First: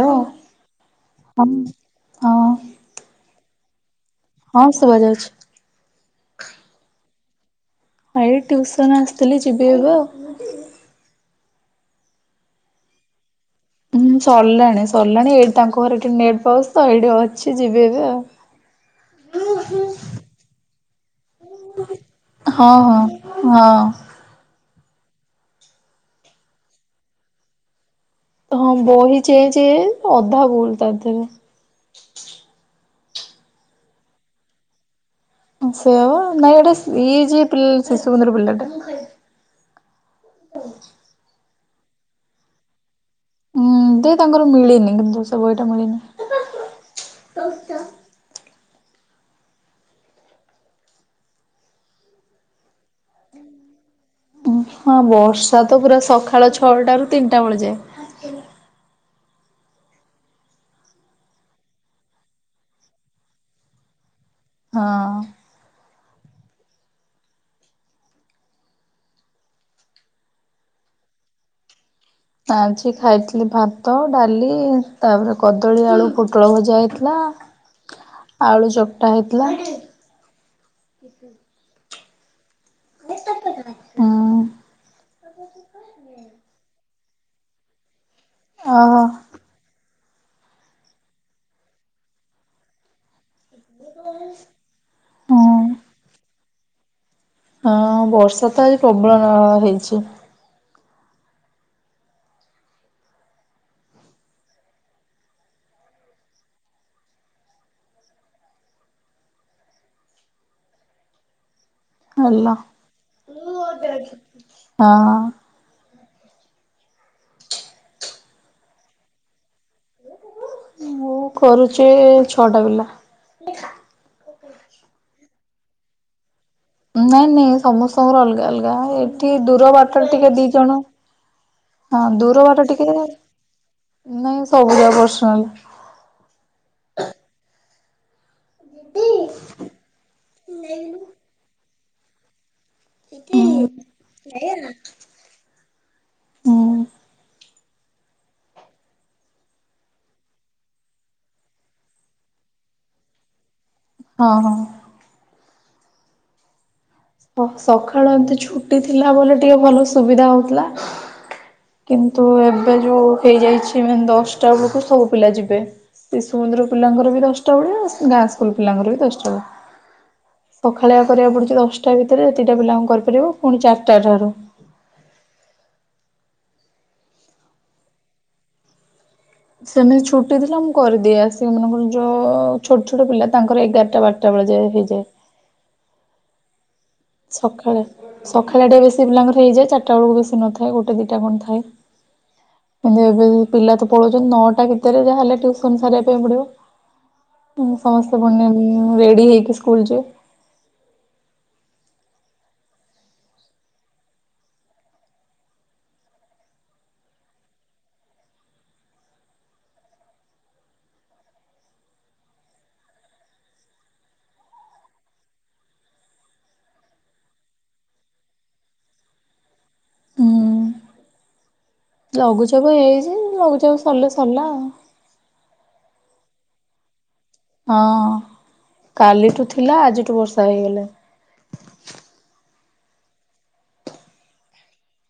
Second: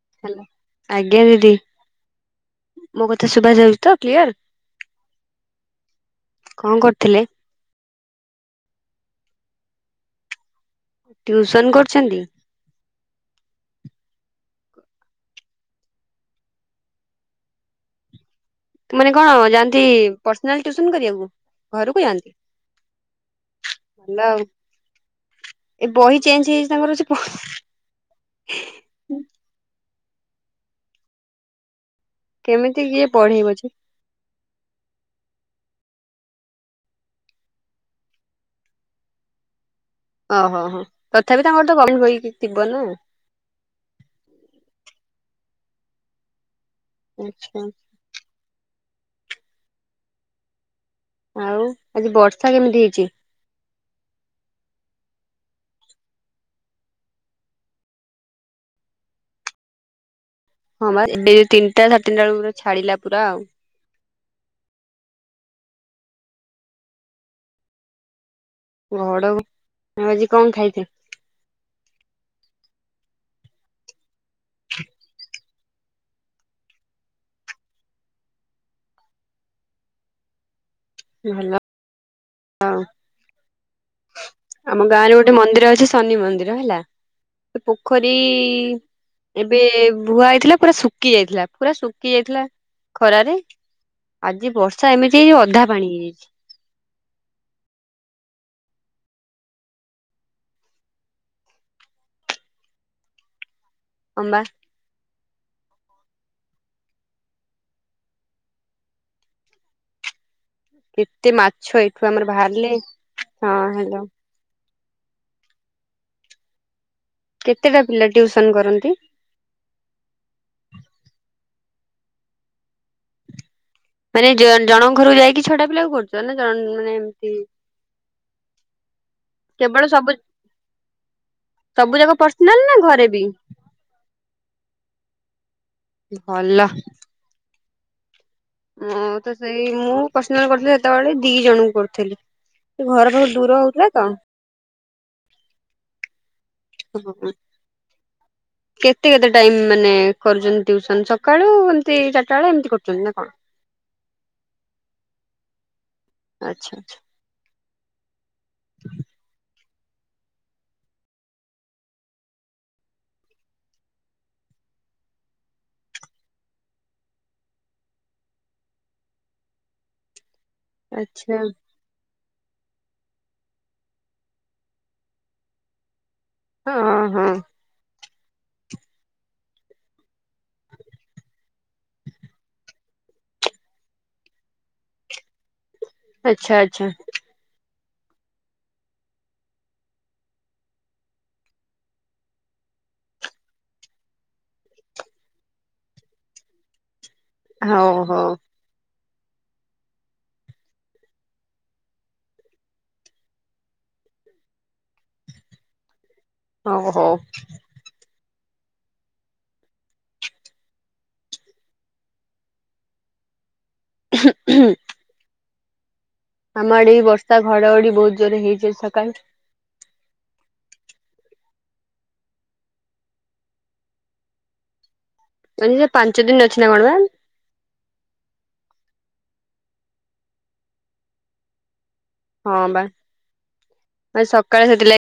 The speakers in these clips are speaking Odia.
ହଁ ହେଲ ଆଜ୍ଞା ଦିଦି। ହଁ ମୋ କଥା ଶୁଭା ଯାଉଚି ତ କ୍ଲିୟର? ହଁ ଶୁଭା ଯାଉଚି। କଣ କରୁଥିଲେ? ଭାଇ ଟ୍ୟଉସନ ଆସିଥିଲି ଯିବି ଏବେ ଆଉ। ଟ୍ୟୁସନ କରୁଚନ୍ତି? ହୁଁ ସରିଲାଣି ସରିଲାଣି। ଏଇଠି ତାଙ୍କ ଘରେ ଟିକେ ନେଟ୍ ପାଉଚି ତ ଏଇଠି ଅଛି ଯିବି ଏବେ ଆଉ। ତା ମାନେ କଣ ଯାଆନ୍ତି ପର୍ସନାସ ଟିଉସନ୍ କରିବାକୁ? ଘରକୁ ଯାଆନ୍ତି? ହଁ ହଁ ହଁ ହେଲା ଆଉ। ଏ ବହି ଚେଞ୍ଜ ହେଇଯାଇଚି ତାଙ୍କର ସେ ତ ହଁ ବହି ଚେଞ୍ଜ ହେଇ। ଅଧା ଭୁଲ ତା ଦେହରେ। କେମିତି କିଏ ପଢ଼େଇବ ଯେ। ସେୟା ପା। ନାଇ ଏଟା ଇଏ ଜି ପିଲ ଶିଶୁ ମନ୍ଦିର ପିଲାଟା। ଓହୋ ହୋ। ତଥାପି ତାଙ୍କର ତ ଗମେଟ୍ ବହି ଥିବ ନା? ହୁଁ ତ ତାଙ୍କର ମିଳିନି କିନ୍ତୁ ସେ ବହିଟା ମିଳିନି। ଆଛା ଆଉ ଆଜି ବର୍ଷା କେମିତି ହେଇଚି? ହଁ ବର୍ଷା ତ ପୁରା ସକାଳ ଛଅଟ ର ତିନିଟା ବେଳ ଯାଏ। ହଁ ବା ଏବେ ତିନିଟା ସାଢେତିନିଟା ବେଳକୁରେ ଛାଡିଲା ପା ଆଉ ହଁ। ଘଡ ଆ ଆଜି କଣ ଖାଇଛ? ଆଜି ଖାଇଥିଲି ଭାତ ଡାଲି ତାପରେ କଦଳୀ ଆଳୁ ପୋଟଳ ଭଜା ହେଇଥିଲା। ଆଳୁ ଚକଟା ହେଇଥିଲା। ଭଲ। ହଁ ହୁଁ ଆମ ଗାଁରେ ଗୋଟେ ମନ୍ଦିର ଅଛି ଶନି ମନ୍ଦିର ହେଲା। ପୋଖରୀ ଓହୋ ଏବେ ଭୂଆ ହେଇଥିଲା ପୁରା ସୁ ଶୁଖି ଯାଇଥିଲା ପୁରା ଶୁଖି ଯାଇଥିଲା ଖରାରେ ଆଜି ବର୍ଷା ଏମିତି ହେଇଛି ହୁଁ। ଅଧା ପାଣି ହେଇଯାଇଛି। ହଁ ବର୍ଷା ତ ଆଜି ପ୍ରବଳ ନ ହେଇଛି। ହଁବା। କେତେ ମାଛ ଏଇଠୁ ଆମର ହେଲା ବାହାରିଲେ ହଁ ହାଲୋ। ହଁ। କେତେଟା ପିଲା ଟ୍ୟୁଉସନ କରନ୍ତି? ମୁଁ କରୁଛି ଛଅଟା ପିଲା। ମାନେ ଜଣଙ୍କ ଘରକୁ ଯାଇକି ଛଟା ପିଲାକୁ କରୁଛ ନା ଜ ନାଇଁ ନାଇଁ ସମସ୍ତଙ୍କର ଅଲଗା ଅଲଗା ଏଠି ଦୂର କେବଳ ବାଟରେ ସବୁ ଟିକେ ଦି ଜଣ ସବୁ ହଁ ଯାକ ଦୂର ପର୍ସନାଲ ବାଟ ନା ଟିକେ ଘରେ ବି? ନାଇଁ ସବୁ ଯାକ ପର୍ସନାଲ ଭଲ। ମୁଁ ତ ସେଇ ମୁଁ ପର୍ସନାଲ କରୁଥିଲି ସେତେବେଳେ ଦି ଜଣଙ୍କୁ କରୁଥିଲି। ଘର ପାଖରୁ ଦୂର ହଉଥିଲା ତ [inaudible] ହୁଁ। ହଁ। ହଁ କେତେ କେତେ ଟାଇମ ମାନେ କରୁଛନ୍ତି ଟ୍ୟୁଉସନ ସକାଳୁ ଏମିତି ଚାରିଟା ବେଳ ଏମିତି କରୁଛନ୍ତି ନା କଣ? ହଁ ହଁ। ଆଚ୍ଛା ଆଛା। ସଖାଳୁ ଏମତି ଛୁଟି ଥିଲା ବୋଲି ଟିକେ ଭଲ ସୁବିଧା ହଉଥିଲା। କିନ୍ତୁ ଏବେ ଯୋଉ ହେଇଯାଇଛି ଦଶଟା ବେଳକୁ ସବୁ ପିଲା ଯିବେ। ଶିଶୁମନ୍ଦିର ପିଲାଙ୍କର ବି ଦଶଟା ବଳିଆ ଆ ଗାଁ ସ୍କୁଲ ପିଲାଙ୍କର ବି ଦଶଟା ବଳିଆ। ସଖାଳିଆ କରିବାକୁ ଆଚ୍ଛା ଆଚ୍ଛା ପଡୁଛି ଦଶଟା ଭିତରେ ଯେତିକିଟା ପିଲାଙ୍କୁ କରିପାରିବ ପୁଣି ଚାରିଟା ଠାରୁ ହଁ ହଁ। ସେମିତି ଛୁଟି ଥିଲା ମୁଁ କରିଦିଏ ଆସିବି ମାନଙ୍କର ଯୋଉ ଛୋଟ ଛୋଟ ପିଲା ତାଙ୍କର ଏଗାରଟା ବାର୍ ଟା ବେଳଯାଏ ହେଇଯାଏ। ଆଚ୍ଛା ଆଚ୍ଛା। ସକାଳେ ସକାଳେ ଟିକେ ବେଶୀ ପିଲାଙ୍କର ହେଇଯାଏ ଚାରଟା ବଳକୁ ବେଶୀ ନଥାଏ ଗୋଟେ ଦିଟା କଣ ଥାଏ? କିନ୍ତୁ ଏବେ ପିଲା ତ ପଳଉଛନ୍ତି ନଅଟା ଭିତରେ ଯାହାହେଲେ ଟ୍ୟୁସନ ସାରିବା ପାଇଁ ପଡିବ। ହଉ ସମସ୍ତେ ହଉ ପୁଣି ରେଡି ହେଇକି ସ୍କୁଲ ଯିବେ? ଆଉ ଥରେ। ହଁ ହୁଁ। ଆମର ଆଡେ ବର୍ଷା ଘଡଘଡି ବହୁତ ଜୋରେ ହେଇଛି ସକାଳେ। ହୁଁ ଲଘୁଚାପ ହେଇଛି ଲଘୁଚାପ ସରିଲେ ସରିଲା। [inaudible] ପାଞ୍ଚ ଦିନ ଅଛି ନା କଣ ବା? ହଁ କାଲିଠୁ ଥିଲା ଆଜିଠୁ ବର୍ଷା ହେଇଗଲା। ହଁ ବା ଆଜି ସକାଳେ ସେଥିଲାଗ୍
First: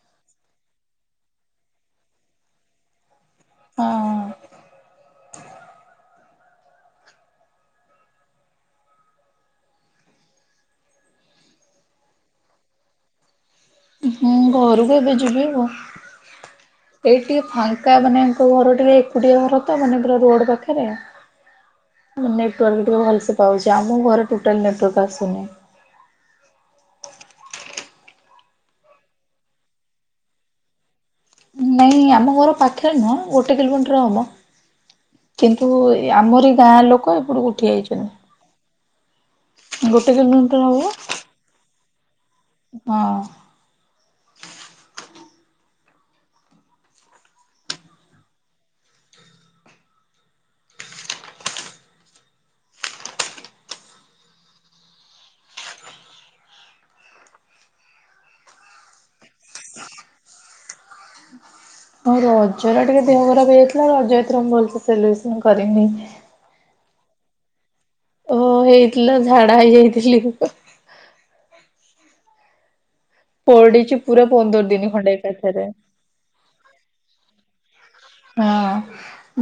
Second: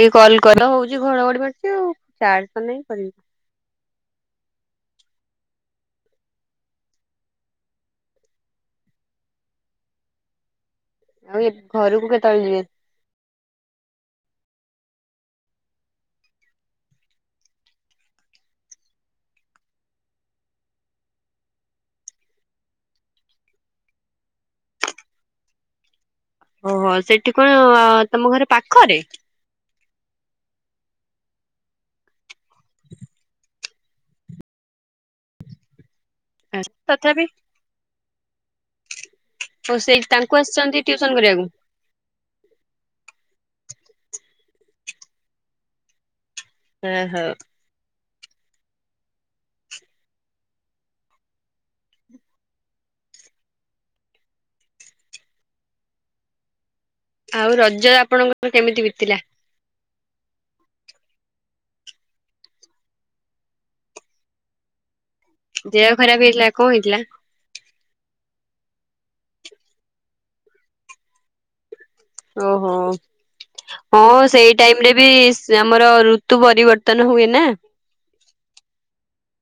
ଏଇ କଲ କରାହଉଛି ଘଡଘଡି ମାରୁଛି ଆଉ ଚାର୍ଜତ୍ ନାହିଁ କରିବି ହଁ। ଆଉ ଏ ଘରକୁ କେତେବେଳେ ଯିବେ? ମୁଁ ଘରକୁ ଏବେ ଯିବି ଆଉ ଏଇଠି ଟିକେ ଫାଙ୍କା ମାନେ ଆଙ୍କ ଘର ଟିକେ ଏକୁଟିଆ ଘର ତ ମାନେ ପୁରା ରୋଡ ପାଖରେ। ହୁଁ ନେଟୱାର୍କ ଟିକେ ଭଲସେ ପାଉଛି ଆମ ଘରେ ଟୋଟାଲ ନେଟୱାର୍କ ଆସୁନି। ଓହୋ ସେଠି କଣ ତମ ଘର ପାଖରେ। ନାଇଁ ଆମ ଘର ପାଖରେ ନୁହଁ ଗୋଟେ କିଲୋମିଟର ହବ। କିନ୍ତୁ ଏ ଆମରି ଗାଁ ଲୋକ ତଥାପି ଏପଟ କୁ ଉଠି ଆଇଛନ୍ତି। ଓ ସେଇଠି ତାଙ୍କୁ କିଲୋମିଟର ହବ ଆସିଛନ୍ତି ଟିଉସନ କରିଆକୁ। ହଁ। ଏ ହୋ। ଆଉ ରଜ ଆପଣଙ୍କ ର କେମିତି ବିତିଲା। ହଁ ରଜ ରା ଟିକେ ଦେହ ଖରାପ ହେଇ ଯାଇଥିଲା ରଜ ଏଥିରେ ମୁଁ ଭଲ ସେ ସେଲିବ୍ରେସନ କ ଦେହ ଖରାପ ହେଇଥିଲା କଣ ହେଇଥିଲା। ଓ ହେଇଥିଲା ଝାଡା ହେଇ ଯାଇଥିଲି। ଓହୋ। ପଡିଛି ପୁରା ହଁ ସେଇ ପନ୍ଦର ଟାଇମ ଦିନ ରେ ବି ଖଣ୍ଡେ ସ୍ ଏକାଥରେ। ଆମର ଋତୁ ପରିବର୍ତ୍ତନ ହୁଏ ନା। ହଁ।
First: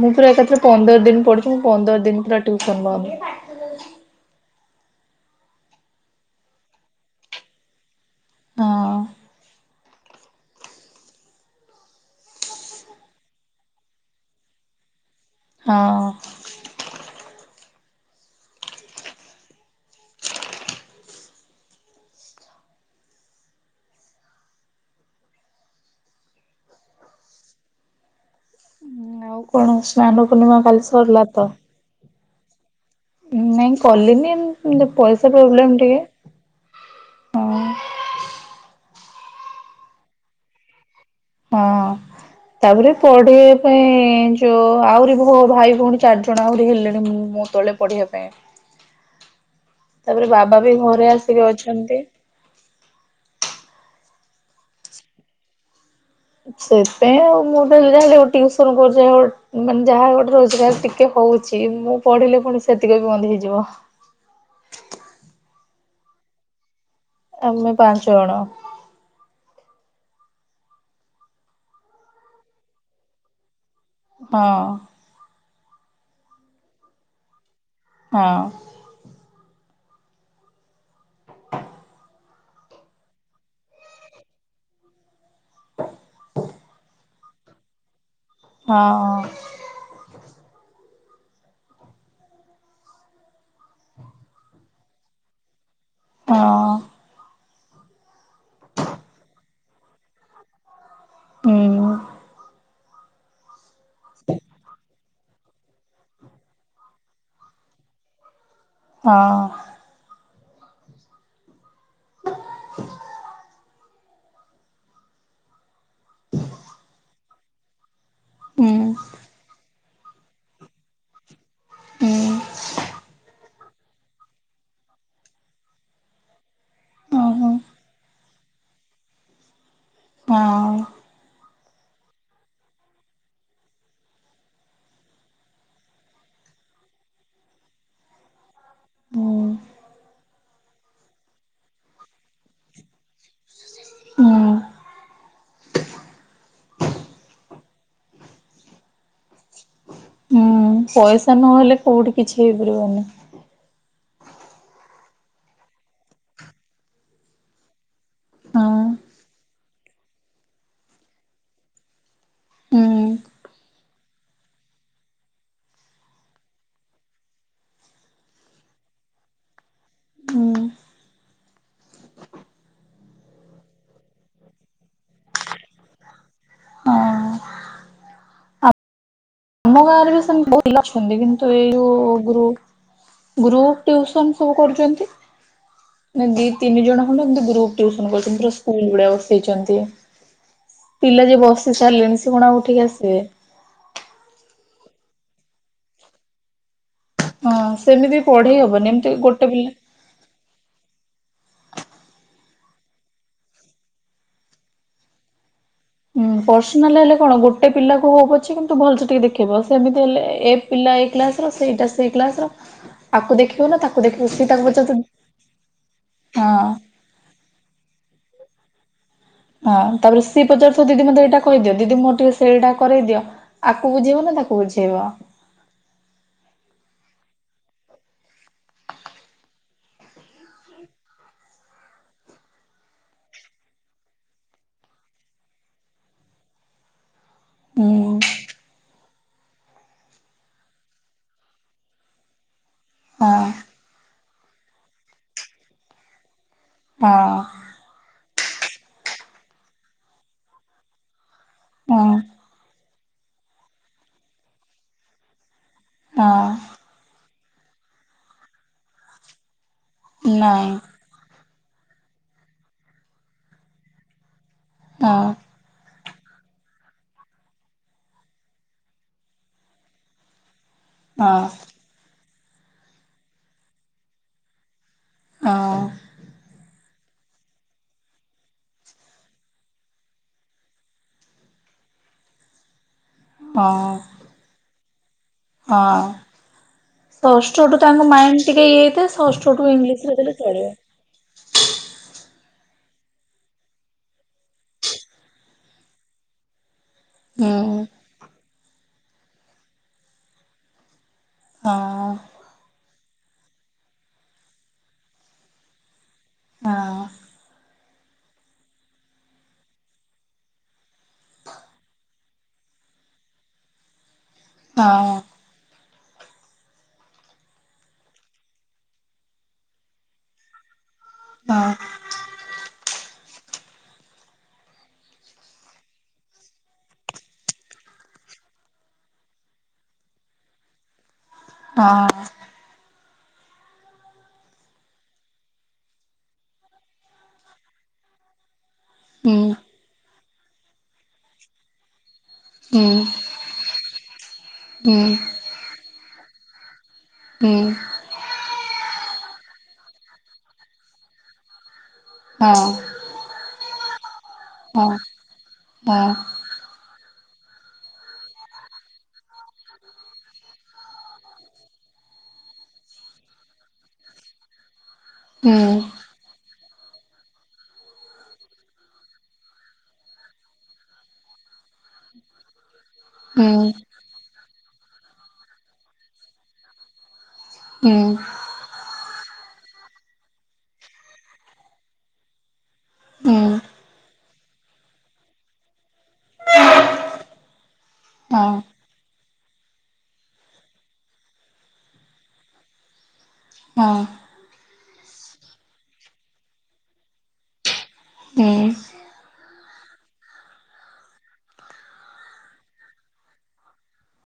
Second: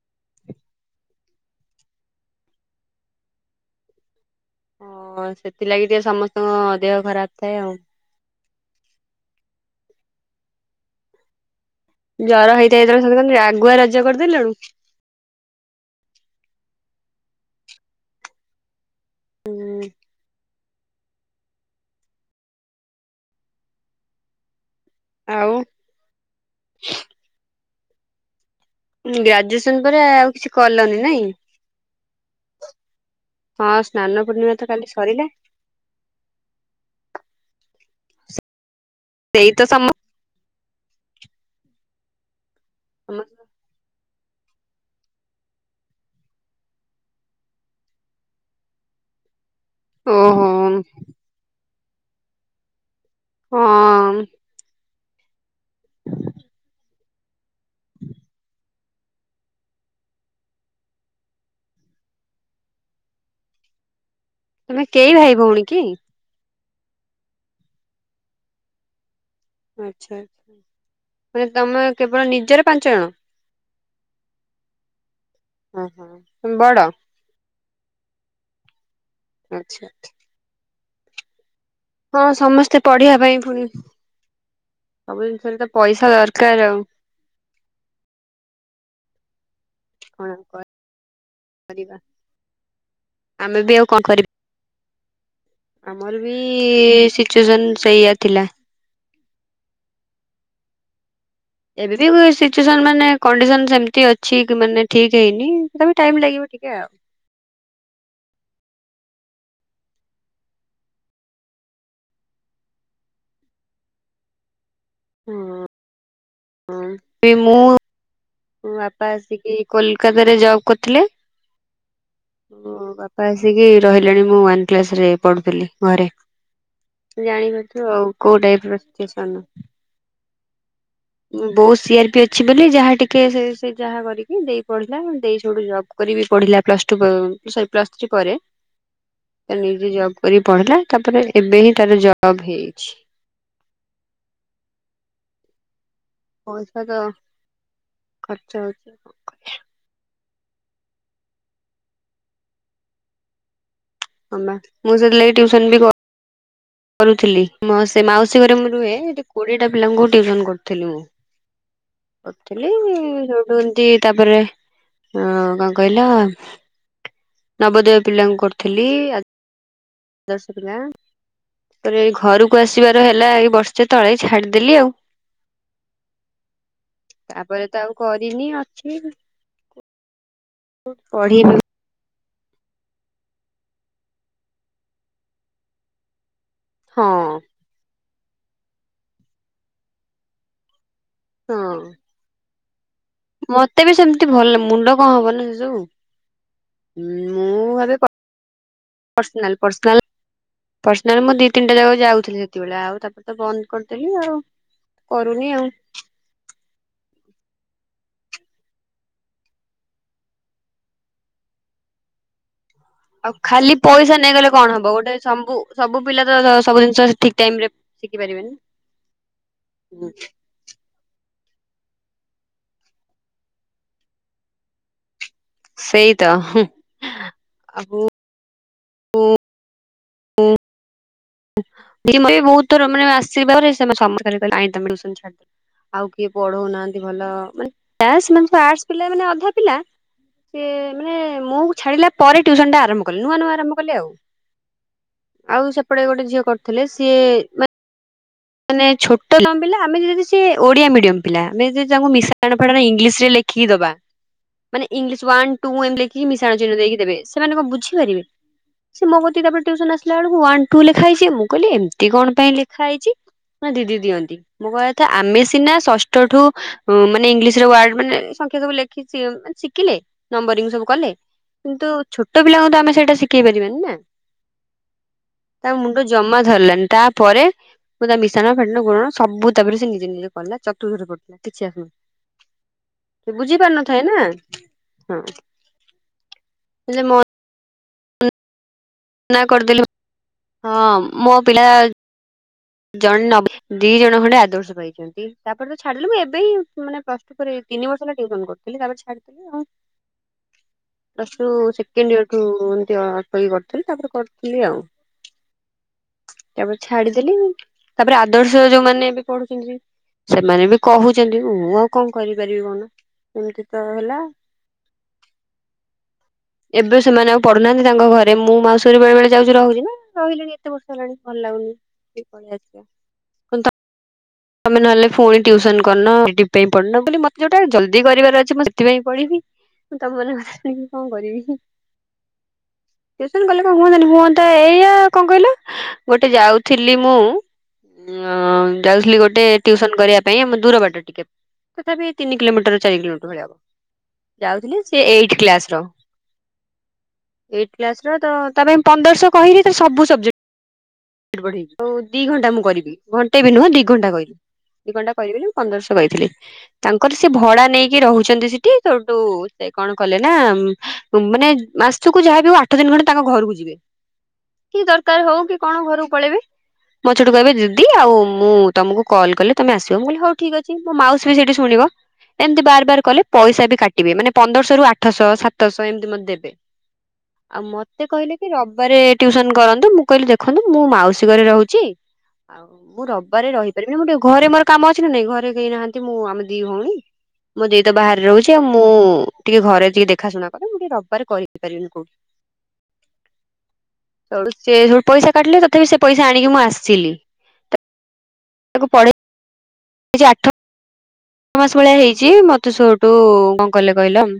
ମୁଁ ପୁରା ଏକାଥରେ ପନ୍ଦର ଦିନ ପଡ଼ିଛି ମୁଁ ପନ୍ଦର ଦିନ ପୁରା ଟିଉସନ ବନ୍ଦ। ହଁ ସେଥିଲାଗି ଟିକେ ସମସ୍ତଙ୍କ ଦେହ ଖରାପ ଥାଏ ଆଉ। ହଁ। ଜର ହେଇଥାଏ ଯେତେବେଳେ ସମତେ କୁହନ୍ତିନି ଆଗୁଆ ରଜ କରି ଦେଲୁଣୁ। ହଁ। ହୁଁ। ଆଉ। ଆଉ କଣ ଗ୍ରାଜୁଏସନ ପରେ ସ୍ନାନ ଆଉ କିଛି ପୂର୍ଣ୍ଣିମା କାଲି କଲନି ନାଇଁ ସରିଲା ତ। ନାଇଁ ହଁ ସ୍ନାନ କଲିନି ଏମ୍ ପୂର୍ଣ୍ଣିମା ତ କାଲି ସରିଲା ପଇସା ପ୍ରୋବ୍ଲେମ୍ ଟିକେ। ହଁ। ସେଇ ତ ସମ। ହଁ ତାପରେ ପଢିବା ପାଇଁ। ସେ ଓ ଆହୁରି ମୋ ଭାଇ ଭଉଣୀ ଚାରିଜଣ ଆହୁରି ହେଲେଣିଁ ମୋ ତଳେ ପଢିବା ପାଇଁ। ତାପରେ ଓହୋ ବାବା ବି ଘରେ ଆସିକି ଅଛନ୍ତି। ହଁ। ସେଇଥି ପାଇଁ ଆଉ ମୁଁ ତ ହେଲେ ଯାହା ହେଲେ ଗୋଟେ ଟିଉସୁନ କରୁଛି ଯା। ମାନେ ଯାହା ଗୋଟେ ରୋଜଗାର ଟିକେ ହଉଛି ମୁଁ ପଢିଲେ ପୁଣି ସେତିକି ବି ବନ୍ଦ ହେଇଯିବ। ତମେ କେଇ ଭାଇ ଭଉଣୀ କି। ଆମେ ପାଞ୍ଚ ଜଣ। ଆଚ୍ଛା ମାନେ ତମେ କେବଳ ନିଜର ପାଞ୍ଚ ଜଣ। ହଁ। ଅ ହଁ ‌ତମେ ବଡ। ହଁ। ଆଚ୍ଛା। ହଁ ସମସ୍ତେ ପଢିବା ପାଇଁ ପୁଣି ସବୁ ଜିନିଷରେ ତ ପଇସା ଦରକାର ଆଉ। ହଁ। କଣ ଆଉ କରିବା ଆମେ ବି ଆଉ କଣ କରିବା। ଆମର ବି ହଁ ସିଚୁଏସନ ସେଇଆ ଥିଲା। ହୁଁ ଏବେ ବି ବି ସିଚୁଏସନ ମାନେ କଣ୍ଡିସନ ସେମତି ଅଛି କି ମାନେ ଠିକ ହେଇନି। ତଥାପି ଟାଇମ୍ ଲାଗିବ ଟିକେ ଆଉ। ହଁ। [unintelligible] ହୁଁ। ହୁଁ ସେଇ ମୁଁ। ମୋ ହୁଁ ବାପା ଆସିକି କୋଲକାତାରେ ଜବ କରିଥିଲେ। ହୁଁ ମୋ ବାପା ଆସିକି ରହିଲେଣି ମୁଁ ୱାନ୍ କ୍ଲାସ୍ ରେ ପଢୁଥିଲି ଘରେ। ଓହୋ। ଜାଣିପାରୁଥିବେ ଆଉ କୋଉ ଟାଇପର ସିଚୁଏସନ। ହଁ। ବୋଉ ସି ଆର ପି ଅଛି ବୋଲି ଯାହା ଟିକ କିଏ ସେ ସେ ଯାହା କରିକି ଦେଇ ପଢ଼ିଲା ଦେଇ ସେଇଠୁ ଜବ୍ କରିକି ବି ପଢ଼ିଲା ପ୍ଲସ୍ ଟୁ ପ ସରି ପ୍ଲସ୍ ଥ୍ରୀ ପରେ [inaudible] ତାର ନିଜେ ଜବ କରିକ ପଢିଲା ତାପରେ ଏବେ ହିଁ ତାର ଜବ ହେଇଚି। ହୁଁ। ପଇସା ତ ଖର୍ଚ୍ଚ ହଉଚି ଆଉ କଣ। ହୁଁ ପଇସା ନହେଲେ କୋଉଠି କିଛି ହେଇପାରିବନି। ହଁ ବା ମୁଁ ସେଥିଲାଗି ଟିଉସନ ବି କ କରୁଥିଲି ମ ସେ ମାଉସୀ ଘରେ ହଁ ମୁଁ ରୁହେ ସେଠି କୋଡିଏଟା ପିଲାଙ୍କୁୁ ଟିଉସନ କରୁଥିଲି ମୁଁ। କରୁଥିଲି ଉଁ ହୁଁ ସେଉଠୁ ଏମତି ତାପରେ ଅ କଣ କହିଲ ନବୋଦୟ ପିଲାଙ୍କୁ କରୁଥିଲି ଆଦର୍ଶ ହୁଁ ପିଲା ତାପରେ ଏଇ ଘରକୁ ଆସିବାର ହେଲା ଏ ବର୍ଷେ ତଳେ ଛାଡିଦେଲି ଆଉ। ହଁ ତାପରେ ତ ଆଉ କରିନି ଅଛି। ଆମ ଗାଁରେ ବି ସେମିତି ବହୁତ ପିଲା ଅଛନ୍ତି କିନ୍ତୁ ପଢିବି ଏଇ ଯୋଉ ଗ୍ରୁ ଗ୍ରୁପ ଟିଉସନ ସବୁ କରୁଛନ୍ତି ଏନେ ଦି ତିନି ଜଣ ହଁ ଖଣ୍ଡେ ଏମତି ଗ୍ରୁପ ଟିଉସନ କରୁଛନ୍ତି ପୁରା ସ୍କୁଲ ଭଳିଆ ବସେଇଛନ୍ତି। ପିଲା ଯିଏ ହଁ। ବସି ସାରିଲେଣି ସେ କଣ ଆଉ ଉଠିକି ଆସିବେ? ମତେ ବି ସେମିତି ଭଲ ମୁଣ୍ଡ କଣ ହବ ନା ସେ ସବୁ। ମୁଁ ହଁ ଏବେ ପ ସେମିତି ପଢେଇ ହବନି ଏମିତି ଗୋଟେ ପର୍ସନାଲ ପିଲା ପର୍ସନାଲ ପର୍ସନାଲ ମୁଁ ଦିଇ ତିନିଟା ଜାଗା କୁ ଯାଉଥିଲି ସେତିକିବେଳେ ଆଉ ତାପରେ ତ ବନ୍ଦ କରିଦେଲି ଆଉ। କରୁନି ଆଉ। ହୁଁ ପର୍ସନାଲ ହେଲେ କଣ ଗୋଟେ ପିଲାକୁ ହଉ ପଛେ କିନ୍ତୁ ଭଲସେ ଟିକେ ଦେଖି ହେବ ସେମିତି ହେଲେ ଏ ପିଲା ଏଇ କ୍ଲାସ ର ସେଇଟା ସେଇ କ୍ଲାସ ର ଆଉ ଆକୁ ଦେଖିବ ଖାଲି ନା ତାକୁ ପଇସା ଦେଖିବ ସିଏ ନେଇଗଲେ ତାକୁ କଣ ହବ ପଚାରୁଥିବ ଗୋଟେ ସମ୍ବୁ ସବୁ ପିଲା ତ ହଁ। ସବୁ ଜିନିଷ ଠିକ ଟାଇମରେ ଶିଖି ପାରିବେନି? ହଁ ତାପରେ ସିପ ପଚାରୁଥିବ ଦିଦି ମତେ ଏଇଟା କହିଦିଅ ଦିଦି ମୋର ଟିକେ ସେଇଟା କରେଇଦିଅ ଆକୁ ବୁଝେଇବ ନା ତାକୁ ବୁଝେଇବ। ସେଇତ ହୁଁ ଆଉ ଉଁ ଉଁ ଯେତେ ବହୁତ ଥର ମାନେ ଆସ [unintelligible] ଆଉ କିଏ ପଢଉନାହାନ୍ତି ଭଲ ମାନେ ହୁଁ ଆସ [unintelligible] ଆର୍ଟ୍ସ ପିଲା ମାନେ ଅଧା ପିଲା ସିଏ ମାନେ ମୁଁ ଛାଡିଲା ପରେ ଟ୍ୟୁସନ ଟା ଆରମ୍ଭ କଲି ହଁ ନୂଆ ନୂଆ ଆରମ୍ଭ କଲି ଆଉ ଆଉ ସେପଟେ ଗୋଟେ ଝିଅ କରିୁଥିଲେ ସିଏ ହଁ। ମା ମାନେ ଛୋଟ ନ ପିଲା ଆମେ ଯଦି ସିଏ ଓଡ଼ିଆ ମିଡିୟମ ପିଲା ଆମେ ଯଦି ହଁ ତାଙ୍କୁ ମିଶାଣ ଫେଡାଣ ଇଂଲିସ୍ ରେ ଲେଖିକି ଦବା ମାନେ ଇଂଲିସ୍ ୱାନ ଟୁ ଏମିତି ଲେଖ୍ କି ମିଶାଣ ଚିହ୍ନ ହଁ ଦେଇକି ଦେବେ ସେମାନେ କଣ ବୁଝି ପାରିବେ ସେ ମୋ କତିକି ତାପରେ ଟୁସନ ଆସିଲା ବେଲକୁ ୱାନ ନାଇଁ ଟୁ ଲେ ଲେଖା ହେଇଛି ମୁଁ କହିଲି ଏମିତି କଣ ପାଇଁ ଲେଖା ହେଇଛି ନା ଦିଦି ଦିଅନ୍ତି। ମୁଁ କହିବା କଥା ହଁ ଆମେ ସିନା ଷଷ୍ଠ ଷ୍ଠ ଠୁ ଉଁ ମାନେ ଇଂଲିଶରେ ୱାର୍ଡ଼ ମାନେ ସଂଖ୍ୟା ସବୁ ଲେଖିଚି ମାନେ ଶିଖିଲେ ନମ୍ବରିଙ୍ଗ ସବୁ କଲେ ହଁ କିନ୍ତୁ ଛୋଟ ପିଲାଙ୍କୁ ତ ଆମେ ସେଇଟା ଶିଖେଇ ପାରିବାନି ନା! ତା ହଁ। ମୁଣ୍ଡ ଜମା ଧରିଲାନି ତାପରେ ମୁଁ ତା ମିଶାଣ, ଫେଡାଣ, ଗୁଣନ ସବୁ ତାପରେ ସିଏ ନିଜେ ନିଜେ କଲା ଚତୁର୍ଥରେ ପଢ଼ୁଥିଲା କିଛି ଆସୁନ [inaudible] ସେ ବୁଝି ପାରୁନଥାଏ ନା ହଁ। ହଁ ହେଲେ ପଷ୍ଟଠୁ ତାଙ୍କ ମାଇଣ୍ଡ ଟିକେ ଇଏ ହେଇଥାଏ ମନା ଷଷ୍ଠଠୁ କରିଦେଲି ଇଂଲିଶରେ ଦେଲେ ଚଳିବ। ହଁ ମୋ ପିଲା ଜଣେ ନବ ଦି ଜଣ ଖଣ୍ଡେ ଆଦର୍ଶ ପାଇଛନ୍ତି ତାପରେ ତ ଛାଡ଼ିଲୁ ଏବେ ମାନେ ପ୍ରସ୍ ତାପରେ ହୁଁ। ତିନି ବର୍ଷ ହେଲା ଟିଉସନ୍ କରିଥିଲି ତାପରେ ଛାଡ଼ିଦେଲି ଆଉ। ପ୍ଲସ ଟୁ ସେକେଣ୍ଡ ୟିଅର୍ ଠୁ ଏମତି ଅଳ୍ପ କି କରୁଥିଲି ତାପରେ କରୁଥିଲି ଆଉ। ତାପରେ ଛାଡ଼ିଦେଲି ତାପରେ ଆଦର୍ଶ ଯୋଉମାନେ ଏବେ ପଢ଼ୁଛନ୍ତି ସେମାନେ ବି କହୁଛନ୍ତି ମୁଁ ଆଉ କଣ କରିପାରିବି କହୁନ ଏମିତି ତ ହେଲା। ହଁ। ଏବେ ସେମାନେ ଆଉ ପଢ଼ୁ ନାହାନ୍ତି ତାଙ୍କ ଘରେ ମୁଁ ମାଉସୀ ଘରେ ବେଳେବେଳେ ଯାଉଛି ରହୁଛି ନା ରହିଲିଣି ଏତେ ବର୍ଷ ହେଲାଣି। ଭଲ ଲାଗୁନି କି ପଳେଇଆସିବ। ତମେ ନହେଲେ ଫୁଣି ଟ୍ୟୁସନ କରୁନ ସେଥିଇ ପାଇଁ ପଳେଇଲ ବୋଲି ମତେ ଯୋଉଟା ଜଲ୍ଦି କରିବାର ଅଛି ମୁଁ ସେଥିପାଇଁ ପଢ଼ିବି। ମୁଁ ତମ ମାନଙ୍କ କଥା ଶୁଣିକି କଣ କରିବି। ହଁ। ଟିୟୁସନ କଲେ କଣ ହୁନ୍ତାନି ହୁଅନ୍ତା ଏଇଆ କଣ କହିଲ? ଗୋଟେ ଯାଉଥିଲି ମୁଁ [inaudible] ଟେ ଟ୍ୟୁସନ କରିବା ପାଇଁ ଆମ ଦୂର ବାଟ ଟିକେ। ତଥାପି ତିନି କିଲୋମିଟର ଚାରି କିଲୋମିଟର ଭଳିଆ ହବ ଯାଉଥିଲି ସିଏ ଏଇଟ୍ କ୍ଲାସ ର। ଏଇଟ୍ କ୍ଲାସ୍ ର ତ ତା ପାଇଁ ପନ୍ଦରଶହ କହିଲି [unintelligible] ସବୁ ସବଜେକ୍ଟ [unintelligible] ଆଉ ଦି ଘଣ୍ଟା ମୁଁ କରିବି ଘଣ୍ଟେ ବି ନୁହଁ ଦି ଘଣ୍ଟା କରିବି ଦି ଘଣ୍ଟା କରିବି ବୋଲି ମୁଁ ପନ୍ଦରଶହ କହିଥିଲି। ତାଙ୍କର ସେ ଭଡ଼ା ନେଇକି ରହୁଛନ୍ତି ସେଠି ସେଉଠୁ ସେ କଣ କଲେ ନା ଉଁ ଓ ମାନେ ଜ୍ ମାସକୁ ଯାହାବି ହଉ ଆଠ ଦିନ୍ ଖଣ୍ଡେ ତାଙ୍କ ଘରକୁ ଯିବେ। [inaudible] କି ଦରକାର ହଉ କି କଣ ଘରକୁ ପଳେଇବେ। ମୋ ସେଇଠୁ କହିବେ ଦିଦି ଆଉ ମୁଁ ତମକୁ କଲ୍ କଲେ ତମେ ଆସିବ ମୁଁ କହିଲି ହଉ ଠିକ ଅଛି ମୋ ମାଉସି ବି ସେଇଠି ଶୁଣିବ। ଏମିତି ବାର ବାର କଲେ ପଇସା ବି କାଟିବେ ମାନେ ପନ୍ଦରଶହ ରୁ ଆଠଶହ ସାତଶହ ଏମିତି ମତେ ଦେବେ। ଆଉ ମତେ କହିଲେ କି ରବିବାରେ ଟିଉସନ କରନ୍ତୁ ମୁଁ କହିଲି ଦେଖନ୍ତୁ ମୁଁ ମାଉସୀ ଘରେ ରହୁଛି ଆଉ ମୁଁ ରବିବାରେ ରହିପାରିବି ମୁଁ ଟିକେ ଘରେ ମୋର କାମ ଅଛି ନା ନାଇଁ ଘରେ କେହି ନାହାନ୍ତି ମୁଁ ଆମେ ଦି ଭଉଣୀ। ମୋ ଦେଇତ ବାହାରେ ରହୁଛି ଆଉ ମୁଁ ଟିକେ ଘରେ ଟିକେ ଦେଖାଶୁଣା କରିବି ମୁଁ ଟିକେ ରବିବାରେ କରି ପାରିବିନି କୋଉଠି। ହଁ। ତ ସେଠୁ ସେ ଯୋଉ ପଇସା କାଟିଲେ ତଥାପି ସେ ପଇସା ଆଣିକି ମୁଁ ଆସିଲି। ତାକୁ ପଢ଼େ [inaudible] ସେ ଆଠ ଠ ମାସ ଭଳିଆ ହେଇଛି ମତେ ସେଠୁ କଣ କଲେ କହିଲ ହୁଁ।